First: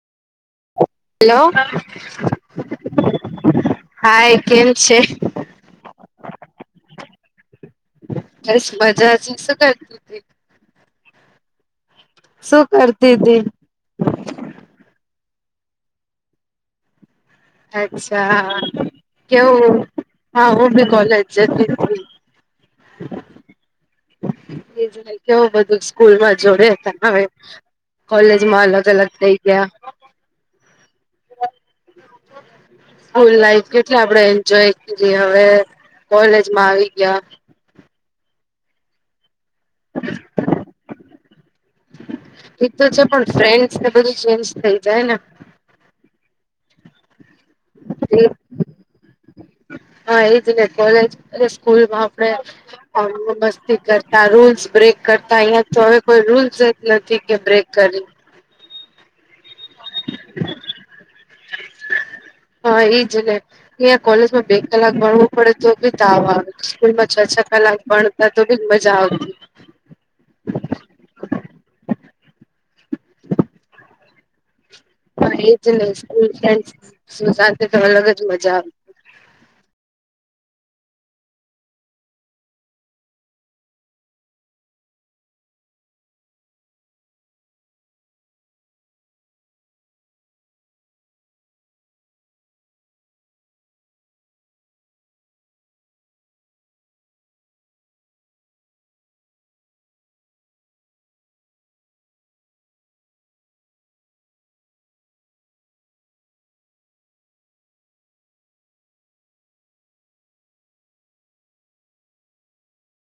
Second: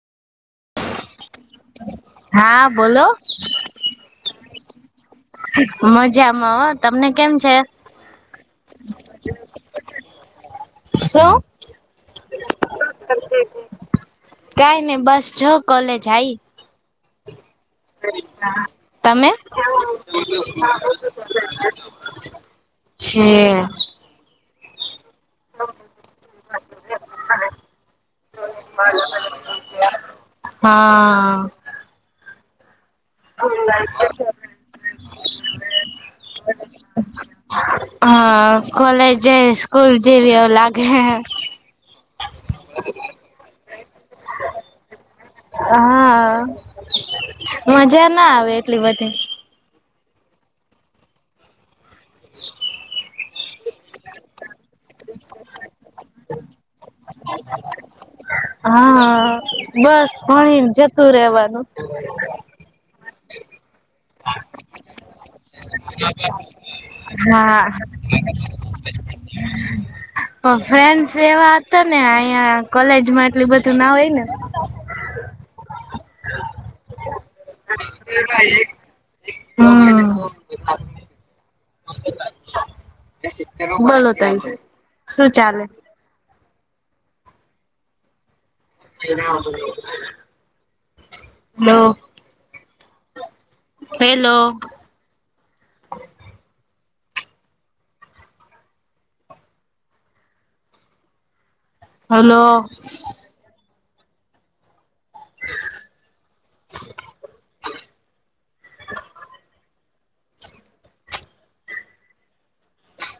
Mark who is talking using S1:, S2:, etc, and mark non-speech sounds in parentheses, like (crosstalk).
S1: Hello
S2: હા, બોલો
S1: hi! કેમ છે?
S2: મજામાં હો, તમને કેમ છે?
S1: બસ મજા છે (unintelligible)
S2: શું? (inaudible)
S1: શું કરતી હતી
S2: કઈ નઈ, બસ જો કોલેજ આ આઈ.
S1: અચ્છા
S2: તમે?
S1: કેવું હા હું બી કોલેજ જતી
S2: (inaudible) (inaudible) છે
S1: એ (inaudible) બધું સ્કૂલમાં જોડે હતા હવે, કોલેજમાં અલગ અલગ થઇ ગયા.
S2: હા....
S1: (inaudible) સ્કૂલ લાઈફ કેટલી આપડે એન્જોય કરી, હવે કોલેજમાં આવી ગયા.
S2: હા, કોલેજ જે સ્કૂલ જેવી એવું લાગે.
S1: એ તો છે, પણ ફ્રેન્ડસ ને બધું ચેન્જ થઈ જાય ને-
S2: હા, મજા ના આવે એટલી બધી.
S1: હા એજ ને, કોલેજ (inaudible) સ્કૂલમાં આપણે મસ્તી કર- રૂલ્સ બ્રેક કરતા. અહિયાં તો હવે કોઈ રૂલ્સ જ નથી, કે બ્રેક કરી.
S2: હા બસ ભણીને જતું રેવાનું.
S1: હા એ જ ને અહીયા કોલેજમાં બે કલાક ભણવું પડે તો બી તાવ આવે સ્કૂલમાં છ છ
S2: હા
S1: કલાક ભણતા તો બી મજા આવતી.
S2: ફ્રેન્ડ્સ એવા હતા ને અહીયા કોલેજમાં એટલી બધું ના હોય ને
S1: હા એજને સ્કૂલ ફ્રેન્ડ સાથે તો અલગ જ મજા આવે.
S2: હમ બોલો તઈ શું ચાલે? (unintelligible) Hello hello? હલો.